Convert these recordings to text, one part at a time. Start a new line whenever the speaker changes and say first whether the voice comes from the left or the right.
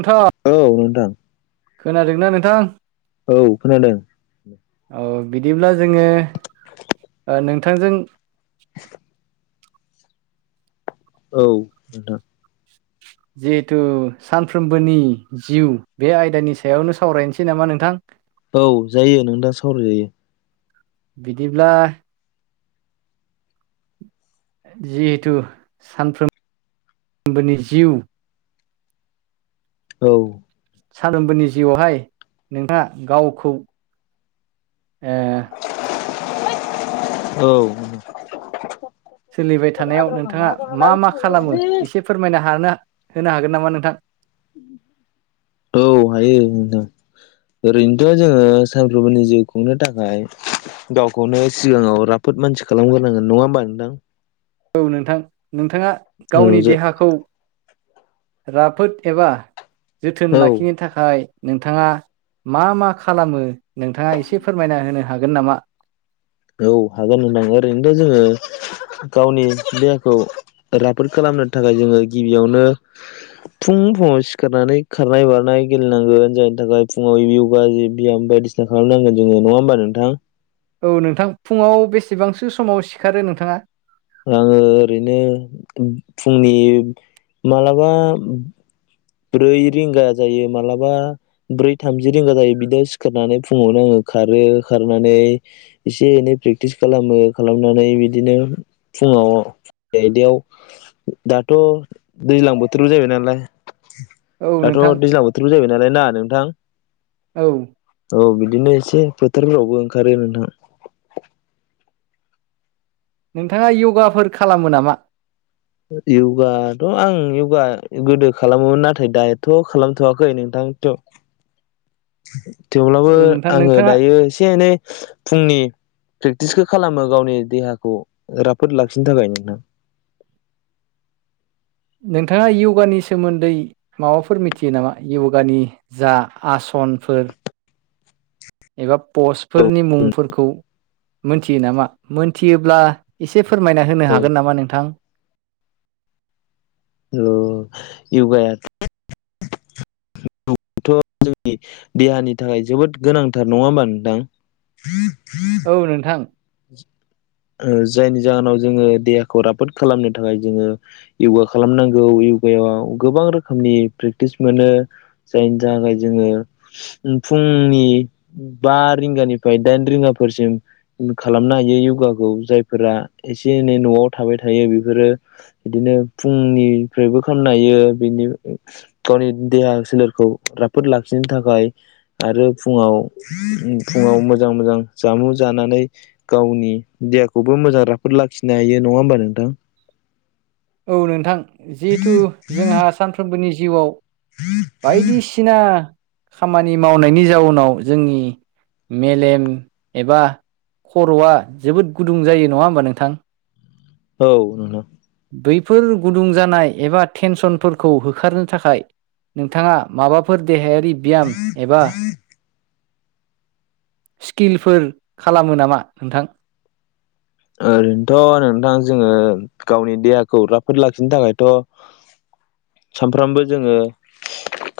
right: आथा [unintelligible]
left: औ नोंथां
right: खोनादोंना नोंथां
left: औ खोनादों
right: औ बिदिब्ला जोङो नोंथांजों
left: [inaudible] औ नोंथां
right: जिहेथु सानफ्रोमबोनि जिउ बे आयदानि सायावनो सावरायनोसै नामा नोंथां
left: औ जायो नोंथां सावराय जायो
right: बिदिब्ला जिहेथु सानफ्रोम सानफ्रोमबोनि जिउ
left: औ
right: सानफ्रोमबोनि जिउआवहाय नोंहा गावखौ ए
left: औ
right: सोलिबाय थानायाव नोंथाङा मा मा खालामो एसे फोरमायनो हानो होनो हागोन नामा नोंथां
left: औ हायो ओरैनोथ' जोङो सानफ्रोमबोनि जिउ खुंनो थाखाय गावखौनो सिगाङाव राफोद मानसि खालामग्रोनांगोन नङा होमबा नोंथां
right: औ नोंथां नोंथाङा गावनि
left: औ जे
right: देहाखौ राफोद एबा जोथोन लाखिनो
left: औ
right: थाखाय नोंथाङा मा मा खालामो नोंथाङा एसे फोरमायना होनो हागोन नामा
left: औ हागोन नोंथां ओरैनो दा जोङो गावनि देहाखौ राफोद खालामनो थाखाय जोङो गिबियावनो फुं फुङाव सिखारनानै खारनाय बारनाय गेलेनांगोन जायनि थाखाय फुङाव य'गा जि बि्याम बायदि सिस्था खालामनांगोन जोङो नङा होमबा नोंथां
right: औ नोंथां फुङाव बेसेबांसो समाव सिखारो नोंथाङा
left: आङो ओरैनो फुंनि मालाबा ब्रै रिंगा जायो मालाबा ब्रै थामजि रिंगा जायो बिदियाव सिखारनानै फुङावनो आङो खारो खारनानै एसे एनै प्रेक्टिस खालामो खालामनानै बिदिनो फुङाव आयदयाव दाथ' दैज्लां बोथोराव जाहैबाय नालाय
right: औ
left: दाथ'
right: नोंथां
left: दैज्लां बोथोरबो जाहैबाय नालाय ना नोंथां
right: औ
left: औ बिदिनो एसे फोथारफोरावबो ओंखारो नोंथां
right: नोंथाङा यगाफोर खालामो नामा
left: यगाथ' आं य'गा गोदो खालामोमोन नाथाय दायथ' खालामथ'वाखै नोंथां थ'
right: [inaudible]
left: थेवब्लाबो
right: औ नोंथां
left: आङो
right: नोंथाङा
left: दायो एसे एनै फुंनि प्रेक्टिसखौ खालामो गावनि देहाखौ राफोद लाखिनो थाखाय नोंथां
right: [inaudible] नोंथाङा यगानि सोमोन्दै माबाफोर मिथियो नामा यगानि जा आसन फनफोर एबा पस्टफोरनि मुंफोरखौ मोनथियो नामा मोनथियोब्ला एसे फोरमायना होनो
left: औ
right: हागोन नामा नोंथां
left: औ यगाया थ' जोंनि देहानि थाखाय जोबोद गोनांथार नङा होमबा नोंथां
right: औ नोंथां
left: ओ जायनि जाहोनाव जोङो देहाखौ राफोद खालामनो थाखाय जोङो य'गा खालामनांगौ यगायाव गोबां रोखोमनि प्रेक्टिस मोनो जायनि थाखाय जोङो फुंनि बा रिंगानिफ्राय दाइन रिंगाफोरसिम खालामनो हायो य'गाखौ जायफोरा एसे एनै न'आव थाबाय थायो बेफोरो बिदिनो फुंनिफ्रायबो खालामनो हायो बिनि गावनि देहा सोलेरखौ राफोद लाखिनो थाखाय आरो फुङाव फुङाव मोजां मोजां जामु जानानै गावनि देहाखौबो मोजां राफोद लाखिनो हायो नङा होमबा नोंथां
right: औ नोंथां जिहेथु जोंहा सानफ्रोमबोनि जिउआव बायदिसिना खामानि मावनायनि जाउनाव जोंनि मेलेम एबा खर'आ जोबोद गुदुं जायो नङा होमबा नोंथां
left: औ नोंथां
right: बैफोर गुदुं जानाय एबा टेनसनफोरखौ होखारनो थाखाय नोंथाङा माबाफोर देहायारि ब्याम एबा स्किलफोर खालामो नामा नोंथां
left: ओरैनोथ' नोंथां जोङो गावनि देहाखौ राफोद लाखिनो थाखायथ' सानफ्रामबो जोङो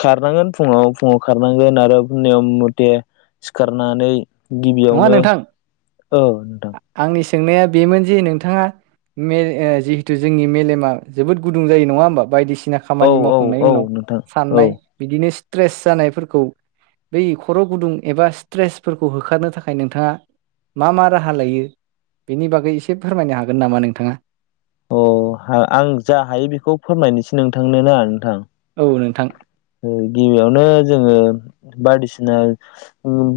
left: खारनांगोन फुङाव फुङाव खारनांगोन आरो नियम मथे सिखारनानै
right: नङा
left: गिबियावनो
right: नोंथां
left: औ नोंथां
right: आंनि सोंनाया बेमोन जे नोंथाङा जिहेथु जोंनि मेलेमा जोबोद गुदुं जायो नङा होमबा बायदिसि ना
left: औ
right: खामानि
left: औ
right: मावखांनायनि
left: औ
right: उनाव
left: नोंथां औ
right: साननाय बिदिनो सि स्ट्रेस जानायफोरखौ बै खर' गुदुं एबा स्ट्रेसफोरखौ होखारनो था थाखाय नोंथाङा मा मा राहा लायो बेनि बागै एसे फोरमायनो हागोन नामा नोंथाङा?
left: अ आं जा हायो बेखौ फोरमायनोसै नोंथांनो ना नोंथां
right: औ नोंथां
left: ओ गिबियावनो जोङो बायदिसिना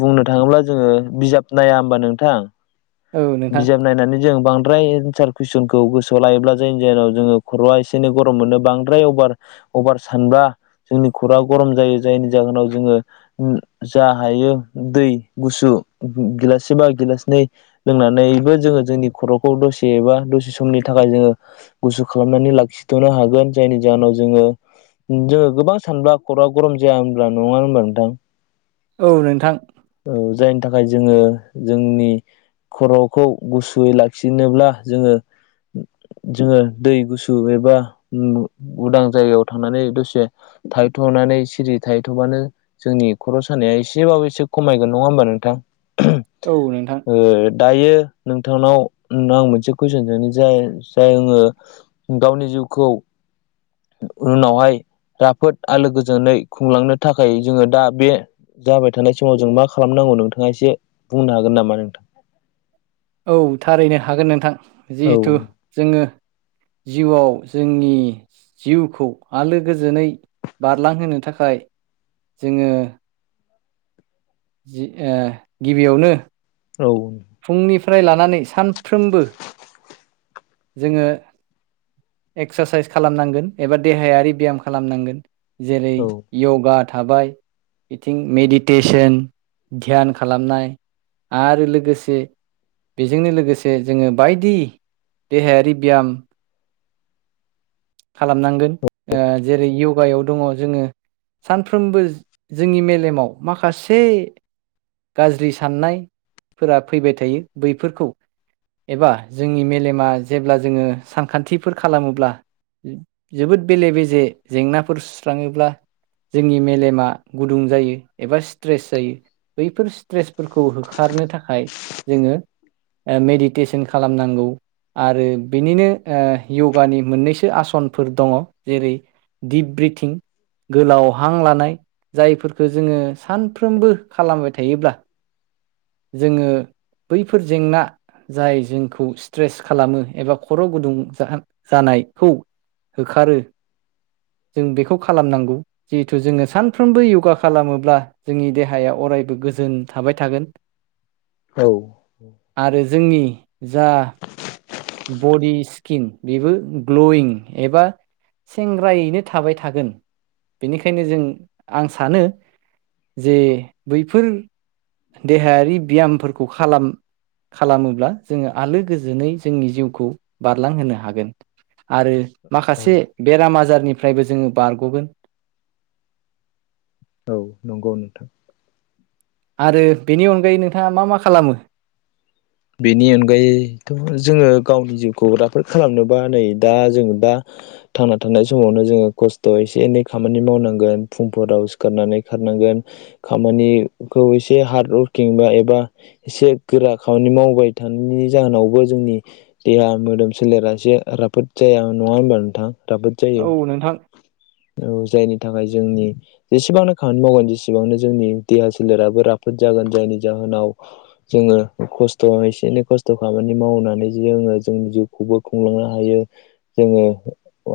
left: बुंनो थाङोब्ला जोङो बिजाब नाया ओमबा नोंथां
right: औ नोंथां
left: बिजाब नायनानै जों बां बांद्राय एन्सार कुइसनखौ गोसोआव लायोब्ला जायनि जाहोनाव जोङो खर'आ एसे एनै गरम मोनो बांद्राय अभार अभार सानबा जोंनि खर'आ गरम जायो जायनि जाहोनाव जोङो जा हायो दै गुसु गिलाससे बा गिलासनै लोंनानैबो जोङो जोंनि खर'खौ दसे एबा दसे समनि थाखाय जोङो गुसु खालामनानै लाखि थ'नो हागोन जायनि जाहोनाव जोङो जोङो गोबां सानब्ला खर'आ गरम जाया होनब्ला नङा होनबा नोंथां
right: औ नोंथां
left: औ जायनि थाखाय जोङो जोंनि खर'खौ गुसुयै लाखिनोब्ला जोङो
right: [inaudible]
left: जोङो दै गुसु एबा उदां जायगायाव थांनानै दसे थाहैथ' नानै सिरि थाहैथ'बानो जोंनि खर' सानाया एसेबाबो एसे खमायगोन नङा होमबा नोंथां
right: औ नोंथां
left: ओ दायो नोंथांनाव आं मोनसे कुइसन सोंनि जाय जाय आङो गावनि जिउ [unintelligible] उनावहाय राफोद आलो गोजोनै खुंलांनो थाखाय जोङो दा बे जाबाय थानाय समाव जों मा खालामनांगौ नोंथाङा एसे बुंनो हागोन नामा नोंथां?
right: औ थारैनो हागोन नोंथां
left: औ
right: जिहेथु जोङो जिउआव जोंनि जिउखौ आलो गोजोनै बारलांहोनो थाखाय जोङो जि गिबियावनो
left: औ
right: नि लानानै सानफ्रोमबो जोङो एक्सारसाइस खालामनांगोन एबा देहायारि ब्याम खालामनांगोन जेरै यगा थाबाय बिथिं मेडिटेसन ध्यान खालामनाय आरो लोगोसे बेजोंनो लोगोसे जोङो बायदि देहायारि ब्याम खालामनांगोन ओ जेरै यग गायाव दङ' जोङो सानफ्रोमबो जोंनि मेलेमाव माखासे गाज्रि साननायफोरा फैबाय थायो बैफोरखौ एबा जोंनि मेलेमा जेब्ला जोङो सानखान्थिफोर खालामोब्ला जोबोद बेले बेजे जेंनाफोर सुस्राङोब्ला जोंनि मेलेमा गुदुं जायो एबा स्ट्रेस जायो बैफोर स्ट्रेसफोरखौ होखारनो थाखाय जोङो मेडिटेसन खालामनांगौ आरो बिनिनो य'गानि मोननैसो आसनफोर दङ' जेरै दिप ब्रिथिं गोलाव हां लानाय जायफोरखो जोङो सानफ्रोमबो खालामबाय थायोब्ला जोङो बैफोर जेंना जाय जोंखौ स्ट्रेस खालामो एबा खर' गुदुं जा-जानायखौ होखारो जों बेखौ खालामनांगौ जिहेथु जोङो सानफ्रोमबो योगा खालामोब्ला जोंनि देहाया अ रायबो गोजोन थाबाय थागोन
left: औ
right: आरो जोंनि जा बडि स्किन बेबो ग्ल'यिं एबा सेंग्रायैनो थाबाय थागोन बेनिखायनो जों आं सानो जे बैफोर देहायारि ब्यामफोरखौ खालाम खालामोब्ला जोङो आलो गोजोनै ज जोंनि जिउखौ बारलां होनो हागोन आरो माखासे बेराम आजार निफ्रायबो जोङो बारग'गोन
left: औ नंगौ नोंथां
right: आरो बेनि अनगायै नोंथाङा मा मा खालामो?
left: बेनि अनगायैथ' जोङो गावनि जिउखौ राफोद खालामनोबा नै दा जोङो दा थांना थानाय समावनो जोङो खस्थ' एसे एनै खामानि मावनांगोन फुंफोराव सिखारनानै खारनांग गोन खामानिखौ ए हार्ड वर्किं बा एबा एसे गोरा खामानि मावबाय थानायनि जाहोनावबो जोंनि देहा मोदोम सोलेरा एसे राफोद जाया न ङा होनबा नोंथां राबोद जायो।
right: औ नोंथां
left: औ जायनि थाखाय जोंनि जेसेबांनो खामानि मावगोन जेसेबांनो जोंनि देहा सोलेराबो राफोद जागोन ान जायनि जाहोनाव जोङो खस्थ' एसे एनै खस्थ' खामानि मावनानै जेनबा जोङो जोंनि जिउखौबो खुंलांनो हायो जोङो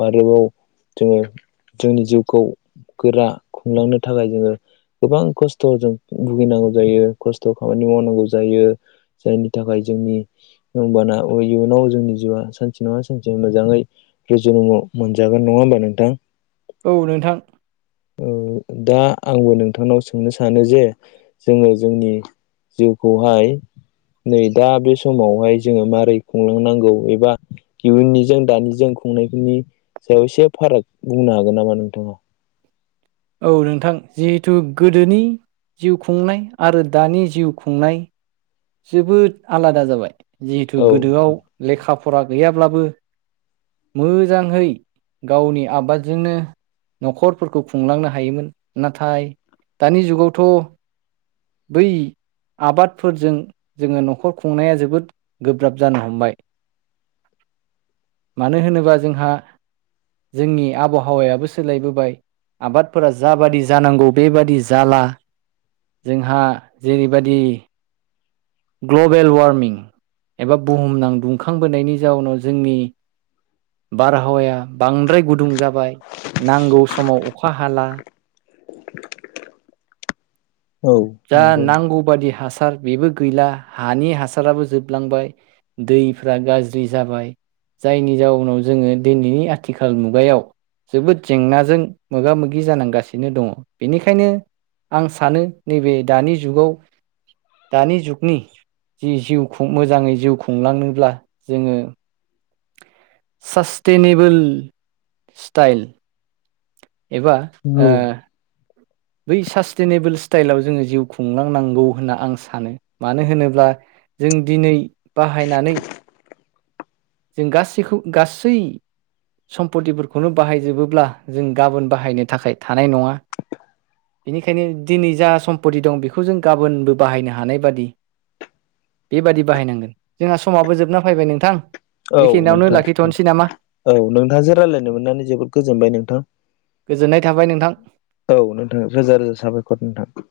left: आरोबाव जोङो जोंनि जिउखौ गोरा खुंलांनो थाखाय जोङो गोबां खस्थ'जों भुगिनांगौ जायो खस्थ' खामानि मावनांगौ जायो। जायनि थाखाय जोंनि होमबाना अ- इयुनाव जोंनि जिउआ सानसे नङा सानसे मोजाङै रुजु रूमु मोनजागोन नङा होमबा नोंथां
right: औ नोंथां
left: ओ दा आंबो नोंथांनाव सोंनो सानो जे जोङो जोंनि जिउखौहाय नै दा बे समावहाय जोङो मारै खुंलांनांगौ एबा इयुननिजों दानिजों खुंनायफोरनि सायाव एसे फाराग बुंनो हागोन नामा नोंथाङा
right: औ नोंथां जिहेथु गोदोनि जिउ खुंनाय आरो दानि जिउ खुंनाय जोबोद आलादा जाबाय जिहेथु
left: औ
right: गोदोआव लेखा फरा गैयाब्लाबो मोजांहै गावनि आबादजोंनो न'खरफोरखौ खुंलांनो हायोमोन नाथाय दानि जुगावथ' बै आबादफोरजों जोङो न'खर खुंनाया जोबोद गोब्राब जानो हमबाय मानो होनोबा जोंहा जोंनि आबहावायाबो सोलायबोबाय आबादफोरा जाबादि जानांगौ बेबादि जाला जोंहा जेरैबायदि ग्लबेल वार्मिं एबा बुहुमनां दुंखांबोनायनि जाउनाव जोंनि बारहावाया बांद्राय गुदुं जाबाय नांगौ समाव अखा हाला
left: [inaudible] औ
right: जा
left: नंगौ
right: नांगौ बादि हासार बेबो गैला हानि हासाराबो जोबलांबाय दैफ्रा गाज्रि जाबाय जायनि जाउनाव जोङो दिनैनि आथिखाल मुगायाव जोबोद जेंनाजों मोगा मोगि जानांगासिनो दङ बेनिखायनो आं सानो नैबे दानि जुगाव दानि जुगनि जि जिउ खु मोजाङै जिउ खुंलाङोब्ला जोङो सास्टेनेबोेल स्टाइल एबा ओ बै सास्टेनेबोल स्टाइलाव जोङो जिउ खुंलांनांगौ होनना आं सानो मानो होनोब्ला जों दिनै बाहायनानै जों गासैखौ गासै सम्पतिफोरखौनो बाहायजोबोब्ला जों गाबोन बाहायनो थाखाय थानाय नङा बेनिखायनो दिनै जा समपति दं बेखौ जों गाबोनबो बाहायनो हानाय बादि बेबादि बाहायनांगोन जोंहा समाबो जोबना फैबाय नोंथां
left: औ
right: बेखिनियावनो
left: नोंथां
right: लाखिथ'नोसै नामा
left: औ नोंथांजों रायलायनो मोननानै जोबोद गोजोनबाय नोंथां
right: गोजोननाय था
left: औ नोंथां रोजा रोजा साबायखर नोंथां